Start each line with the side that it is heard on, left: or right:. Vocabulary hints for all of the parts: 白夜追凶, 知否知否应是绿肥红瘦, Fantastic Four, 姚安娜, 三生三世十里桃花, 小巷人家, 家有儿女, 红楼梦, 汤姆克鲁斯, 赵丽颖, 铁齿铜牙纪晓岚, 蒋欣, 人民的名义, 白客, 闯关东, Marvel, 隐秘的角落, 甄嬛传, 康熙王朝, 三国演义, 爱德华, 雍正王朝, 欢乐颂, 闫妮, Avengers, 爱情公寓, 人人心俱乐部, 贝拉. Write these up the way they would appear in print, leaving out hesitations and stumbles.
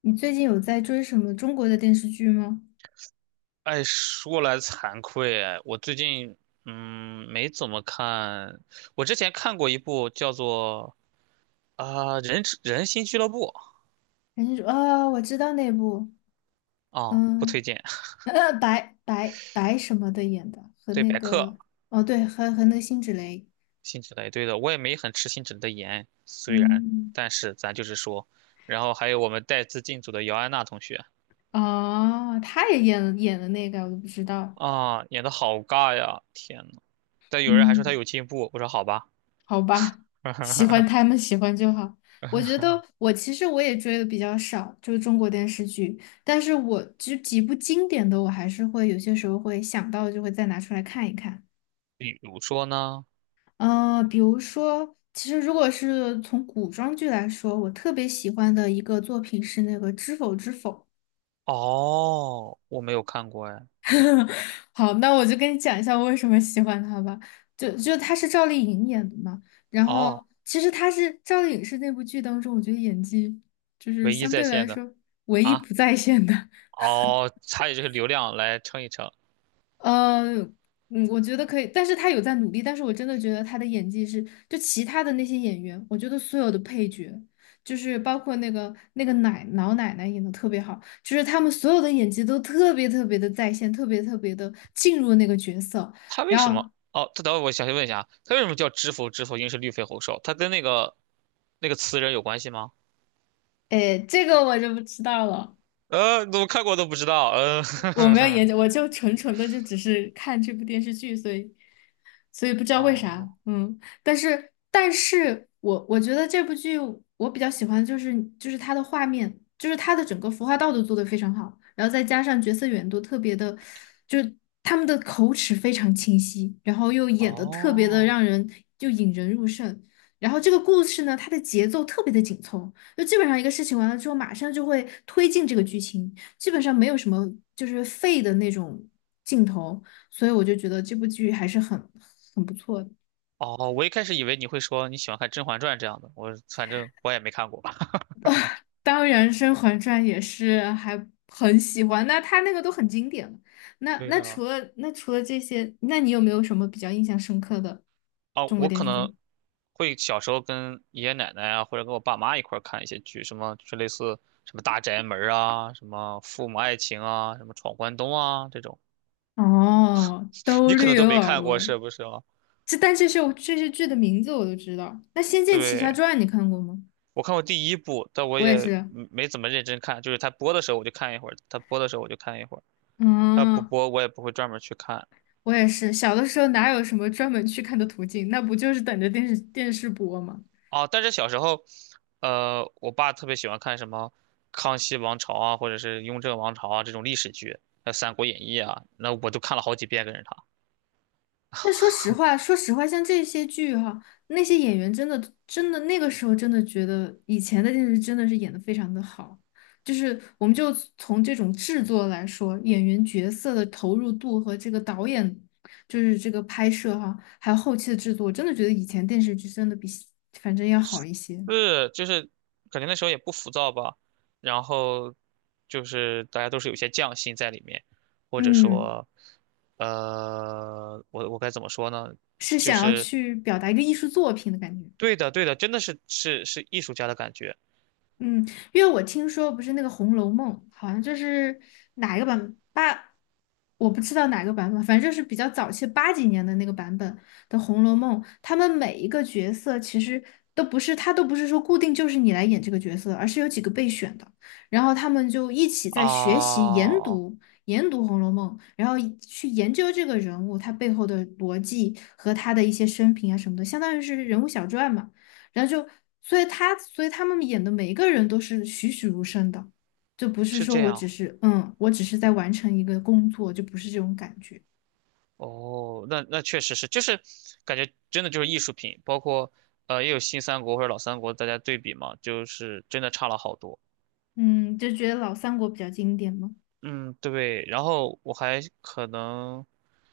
left: 你最近有在追什么中国的电视剧吗？
right: 哎，说来惭愧啊，我最近没怎么看。我之前看过一部叫做人人心俱乐部。
left: 人家说啊，我知道那部，
right: 啊、不推
left: 嗯，
right: 荐。
left: 白什么的演的，和
right: 对
left: 那
right: 白客、
left: 个，哦，对，和那个辛芷蕾，
right: 辛芷蕾，对的，我也没很吃辛芷蕾的颜，虽然，
left: 嗯，
right: 但是咱就是说。然后还有我们带资进组的姚安娜同学
left: 哦，他也演了那个，我都不知道，
right: 啊，演的好尬呀！天呐，但有人还说她
left: 嗯，
right: 有进步，我说好吧。
left: 好吧，喜欢他 们喜欢就好。我觉得其实我也追的比较少，就是中国电视剧，但是我就几部经典的，我还是会有些时候会想到，就会再拿出来看一看。
right: 比如说呢？
left: 比如说，其实如果是从古装剧来说，我特别喜欢的一个作品是那个《知否知否》。
right: 哦，我没有看过哎。
left: 好，那我就跟你讲一下我为什么喜欢他吧。就他是赵丽颖演的嘛，然
right: 哦，
left: 后其实赵丽颖是那部剧当中，我觉得演技就是
right: 唯一
left: 相
right: 在
left: 对来
right: 线的。
left: 说唯一
right: 啊，
left: 不在线的。
right: 哦，它以就是流量来称一称。
left: 呃，我觉得可以，但是他有在努力，但是我真的觉得他的演技是，就其他的那些演员，我觉得所有的配角，就是包括那个老奶奶演的特别好，就是他们所有的演技都特别特别的在线，特别特别的进入那个角色。
right: 他为
left: 然
right: 什
left: 后，
right: 么？哦，他等会我想问一下啊，他为什么叫知否知否，应是绿肥红瘦？他跟那个词人有关系吗？
left: 哎，这个我就不知道了，
right: 怎么看过都不知道。嗯。
left: 我没有研究，我就纯纯的就只是看这部电视剧，所以不知 道为啥，
right: 哦
left: 嗯，但是我觉得这部剧我比较喜欢就是它的画面，就是它的整个服化道都做的非常好，然后再加上角色远度特别的，就是他们的口齿非常清晰，然后又演的特别的
right: 哦
left: 让人就引人入胜。然后这个故事呢，它的节奏特别的紧凑，就基本上一个事情完了之后，马上就会推进这个剧情。基本上没有什么就是废的那种镜头，所以我就觉得这部剧还是很不错的
right: 哦，我一开始以为你会说你喜欢看《甄嬛传》这样的，我反正我也没看过。
left: 当然，《甄嬛传》也是还很喜欢，那它那个都很经典了那
right: 对
left: 那
right: 的。
left: 除了那除了这些，那你有没有什么比较印象深刻的
right: 啊，
left: 中国
right: 我
left: 电
right: 可
left: 视剧？
right: 能会小时候跟爷爷奶奶啊，或者跟我爸妈一块儿看一些剧，什么就是类似什么《大宅门》啊，什么《父母爱情》啊，什么《闯关东》啊这种，
left: 哦，都
right: 你可
left: 略
right: 能都
left: 有
right: 没
left: 耳
right: 看过是
left: 闻。
right: 不是啊？
left: 但这些剧的名字我都知道。那《仙剑奇
right: 对，
left: 侠传》你看过吗？
right: 我看过第一部，但我
left: 我也
right: 也
left: 是。
right: 没怎么认真看，就是他播的时候我就看一会儿，它播的时候我就看一会儿，它不
left: 嗯，
right: 播我也不会专门去看。
left: 我也是，小的时候哪有什么专门去看的途径？那不就是等着电视播吗？
right: 啊，但是小时候，我爸特别喜欢看什么《康熙王朝》啊，或者是《雍正王朝》啊这种历史剧，还有三国演义》啊，那我都看了好几遍跟着他。
left: 但说实话，像这些剧哈、那些演员真的真的那个时候真的觉得以前的电视真的是演的非常的好，就是我们就从这种制作来说，演员角色的投入度和这个导演就是这个拍摄哈、还有后期的制作，真的觉得以前电视剧真的比反正要好一些。
right: 是，就是感觉那时候也不浮躁吧，然后就是大家都是有些匠心在里面，或者
left: 嗯，
right: 说，我该怎么说呢？
left: 是
right: 就
left: 想要
right: 是
left: 去表达一个艺术作品的感觉。
right: 对的，对的，真的是艺术家的感觉
left: 嗯，因为我听说不是那个《红楼梦》，好像就是哪一个版八，我不知道哪个版本，反正就是比较早期八几年的那个版本的《红楼梦》，他们每一个角色其实都不是，他都不是说固定就是你来演这个角色，而是有几个备选的，然后他们就一起在学习研
right: 啊，
left: 读研读《红楼梦》，然后去研究这个人物他背后的逻辑和他的一些生平啊什么的，相当于是人物小传嘛。然后就，所以他们演的每一个人都是栩栩如生的，就不是
right: 是
left: 说
right: 这
left: 我
right: 样。
left: 只是，嗯，我只是在完成一个工作，就不是这种感觉。
right: 哦，那确实是，就是感觉真的就是艺术品，包括也有新三国或者老三国，大家对比嘛，就是真的差了好多。
left: 嗯，就觉得老三国比较经典嘛。
right: 嗯，对。然后我还可能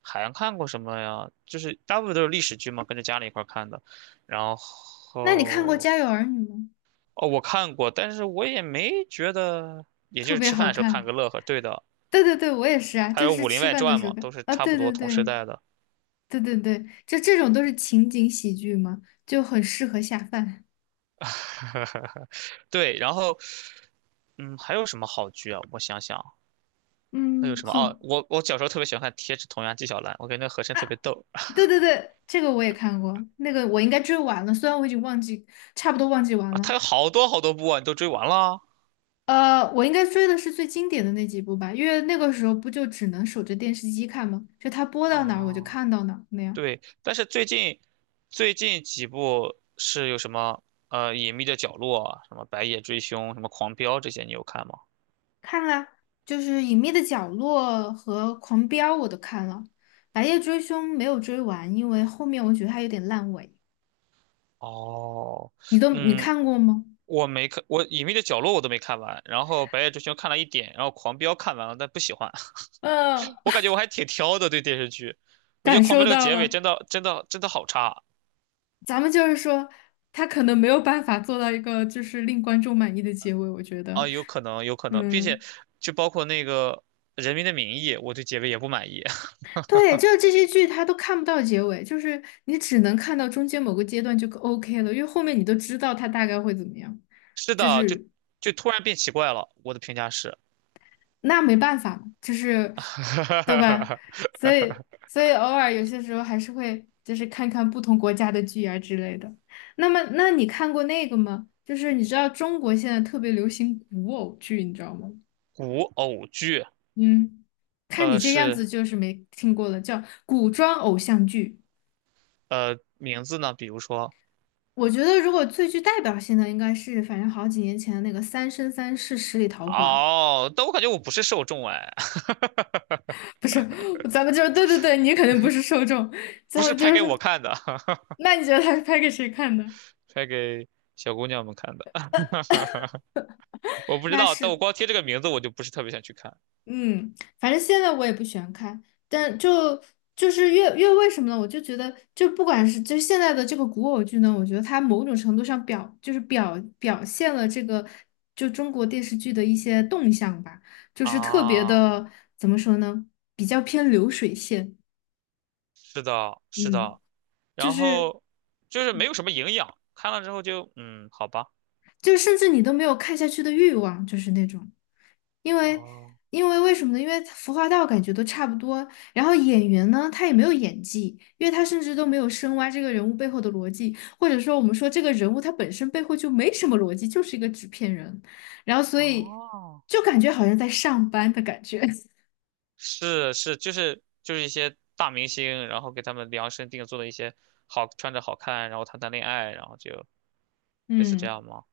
right: 还看过什么呀？就是大部分都是历史剧嘛，跟着家里一块儿看的。然
left: 那你看过
right: 后
left: 《家有儿女》吗？
right: 哦，我看过，但是我也没觉得，也就
left: 特
right: 是
left: 别
right: 吃饭
left: 好
right: 的时候看个
left: 看。
right: 乐呵。对的，
left: 对对对，我也是啊，
right: 还
left: 就
right: 有
left: 是
right: 《武林
left: 吃
right: 外
left: 饭的
right: 传》
left: 时候
right: 嘛，
left: 看
right: 都是
left: 啊。
right: 差不
left: 对
right: 多
left: 对
right: 同时
left: 对
right: 代的。
left: 对对对，就这种都是情景喜剧嘛，就很适合下饭。
right: 对，然后嗯，还有什么好剧啊？我想想。还
left: 嗯，
right: 有什么？啊？我小时候特别喜欢看《铁齿铜牙纪晓岚》，我感觉那个和珅特别逗
left: 对对对，这个我也看过，那个我应该追完了，虽然我已经忘记，差不多忘记完
right: 啊。
left: 了。
right: 他有好多好多部啊，你都追完了？
left: 我应该追的是最经典的那几部吧，因为那个时候不就只能守着电视机看吗？就它播到哪儿我就
right: 啊？
left: 看到哪儿那样。
right: 对，但是最近几部是有什么《隐秘的角落》啊、什么《白夜追凶》、什么《狂飙》这些，你有看吗？
left: 看啦，就是《隐秘的角落》和《狂飙》我都看了，《白夜追凶》没有追完，因为后面我觉得它有点烂尾。
right: 哦，
left: 你
right: 嗯，
left: 看过吗？
right: 我没看，我《隐秘的角落》我都没看完，然后《白夜追凶》看了一点，然后《狂飙》看完了，但不喜欢。
left: 嗯，
right: 我感觉我还挺挑的，对电视剧，我觉得
left: 感
right: 《狂飙》
left: 受
right: 这个
left: 到
right: 结尾
left: 了。
right: 真的真的真的好差。
left: 咱们就是说，他可能没有办法做到一个就是令观众满意的结尾，我觉得。
right: 啊，有可能，有可能，并且
left: 嗯。
right: 就包括那个《人民的名义》，我对结尾也不满意。
left: 对，就是这些剧它都看不到结尾，就是你只能看到中间某个阶段就 OK 了，因为后面你都知道它大概会怎么样，
right: 是
left: 就
right: 的，就
left: 是
right: 就突然变奇怪了。我的评价是，
left: 那没办法嘛，就是对吧？所 以所以偶尔有些时候还是会就是看看不同国家的剧啊之类的。那么，那你看过那个吗？就是你知道中国现在特别流行古偶剧，你知道吗？
right: 古偶剧，
left: 嗯，看你这样
right: 是
left: 子就是没听过了，叫古装偶像剧。
right: 名字呢，比如说，
left: 我觉得如果最具代表性的，应该是反正好几年前的那个《三生三世十里桃花》，
right: 哦，但我感觉我不是受众哎，
left: 不是，咱们就是对对对，你肯定不是受众，咱
right: 不是
left: 们
right: 拍
left: 就
right: 给
left: 是，
right: 我看的，
left: 那你觉得他是拍给谁看的？
right: 拍给小姑娘们看的。我不知
left: 那
right: 道，但我
left: 是
right: 光听这个名字，我就不是特别想去看
left: 嗯，反正现在我也不喜欢看，但就就是越越为什么呢？我就觉得，就不管是就是现在的这个古偶剧呢，我觉得它某种程度上表现了这个就中国电视剧的一些动向吧，就是特别
right: 啊。
left: 的怎么说呢？比较偏流水线，
right: 是的，是
left: 嗯，
right: 的，
left: 就
right: 然
left: 是。
right: 后就是没有什么营养，看了之后就好吧，
left: 就甚至你都没有看下去的欲望，就是那种，因为
right: 哦
left: 因为为什么呢？因为服化道感觉都差不多，然后演员呢，他也没有演技，因为他甚至都没有深挖这个人物背后的逻辑，或者说我们说这个人物他本身背后就没什么逻辑，就是一个纸片人，然后所以
right: 哦，
left: 就感觉好像在上班的感觉，
right: 是是，就是一些大明星，然后给他们量身定做的一些好穿着好看，然后谈谈恋爱，然后就 类似这
left: 嗯，
right: 样吗？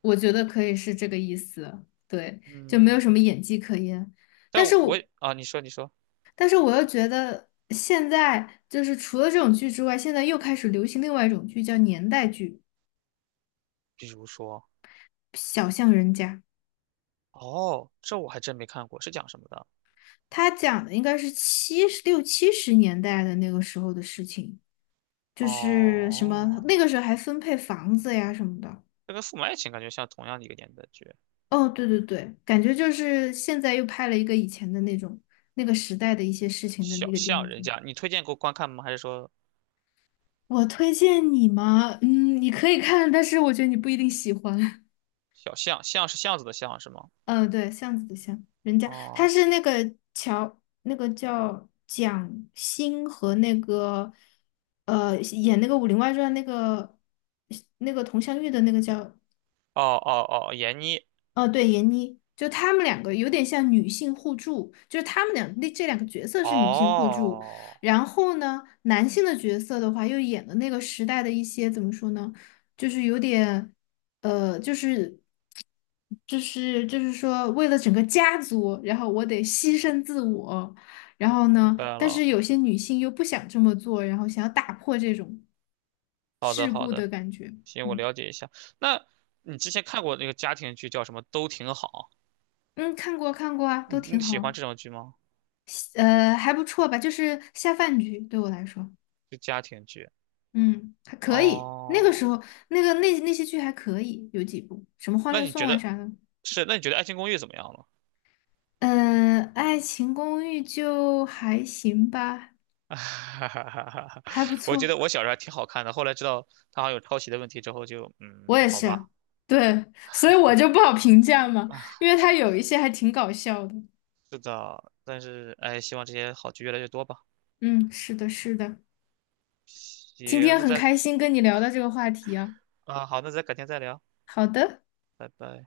left: 我觉得可以是这个意思，对，就没
right: 嗯，
left: 有什么演技可言。但
right: 但
left: 是
right: 我
left: 我
right: 啊，你说你说，
left: 但是我又觉得现在就是除了这种剧之外，现在又开始流行另外一种剧，叫年代剧，
right: 比如说
left: 《小巷人家》。
right: 哦，这我还真没看过，是讲什么的？
left: 它讲的应该是六七十年代的那个时候的事情，就是什么
right: 哦，
left: 那个时候还分配房子呀什么的。
right: 这跟《父母爱情》感觉像同样的一个年代剧，
left: 哦，对对对，感觉就是现在又拍了一个以前的那种那个时代的一些事情的
right: 《小
left: 一个电
right: 巷
left: 视
right: 人
left: 剧。
right: 家》，你推荐给我观看吗？还是说
left: 我推荐你吗？嗯，你可以看，但是我觉得你不一定喜欢。
right: 小巷巷是巷子的巷是吗？
left: 嗯，对，巷子的巷，人家他
right: 哦，
left: 是那个那个叫蒋欣和那个演那个《武林外传》那个佟湘玉的那个叫
right: 哦哦哦，闫妮。
left: 哦，对，闫妮，就她们两个有点像女性互助，就是她们两那这两个角色是女性互助。
right: 哦，
left: 然后呢，男性的角色的话，又演了那个时代的一些怎么说呢，就是有点，呃，就是就是说,为了整个家族，然后我得牺牲自我。然后
right: 明
left: 呢，
right: 白
left: 但
right: 了。
left: 是有些女性又不想这么做，然后想要打破这种
right: 好的，
left: 桎
right: 好
left: 梏的
right: 的，
left: 感觉。
right: 行，我
left: 嗯
right: 了解一下。那你之前看过那个家庭剧叫什么？都挺好。
left: 嗯，看过看过啊，
right: 你
left: 都挺
right: 你
left: 好
right: 喜欢
left: 啊。
right: 这种剧吗？
left: 还不错吧，就是下饭剧对我来说，
right: 就家庭剧。
left: 嗯，还可以。那个时
right: 哦，
left: 候，那些剧还可以，有几部，什么《欢
right: 那
left: 乐
right: 你
left: 颂》
right: 觉
left: 啊
right: 得
left: 啥的。
right: 是？那你觉得《爱情公寓》怎么样了？
left: 爱情公寓》就还行吧，还不
right: 我觉
left: 错。
right: 得我小时候还挺好看的，后来知道它好像有抄袭的问题之后就，
left: 我
right: 嗯，
left: 也
right: 好吧。
left: 是，对，所以我就不好评价嘛，因为它有一些还挺搞笑的。
right: 是的，但是哎，希望这些好剧越来越多吧。
left: 嗯，是的，是的。今
right: 行，
left: 天很开心跟你聊到这个话题啊。
right: 啊，好，那再改天再聊。
left: 好的。
right: 拜拜。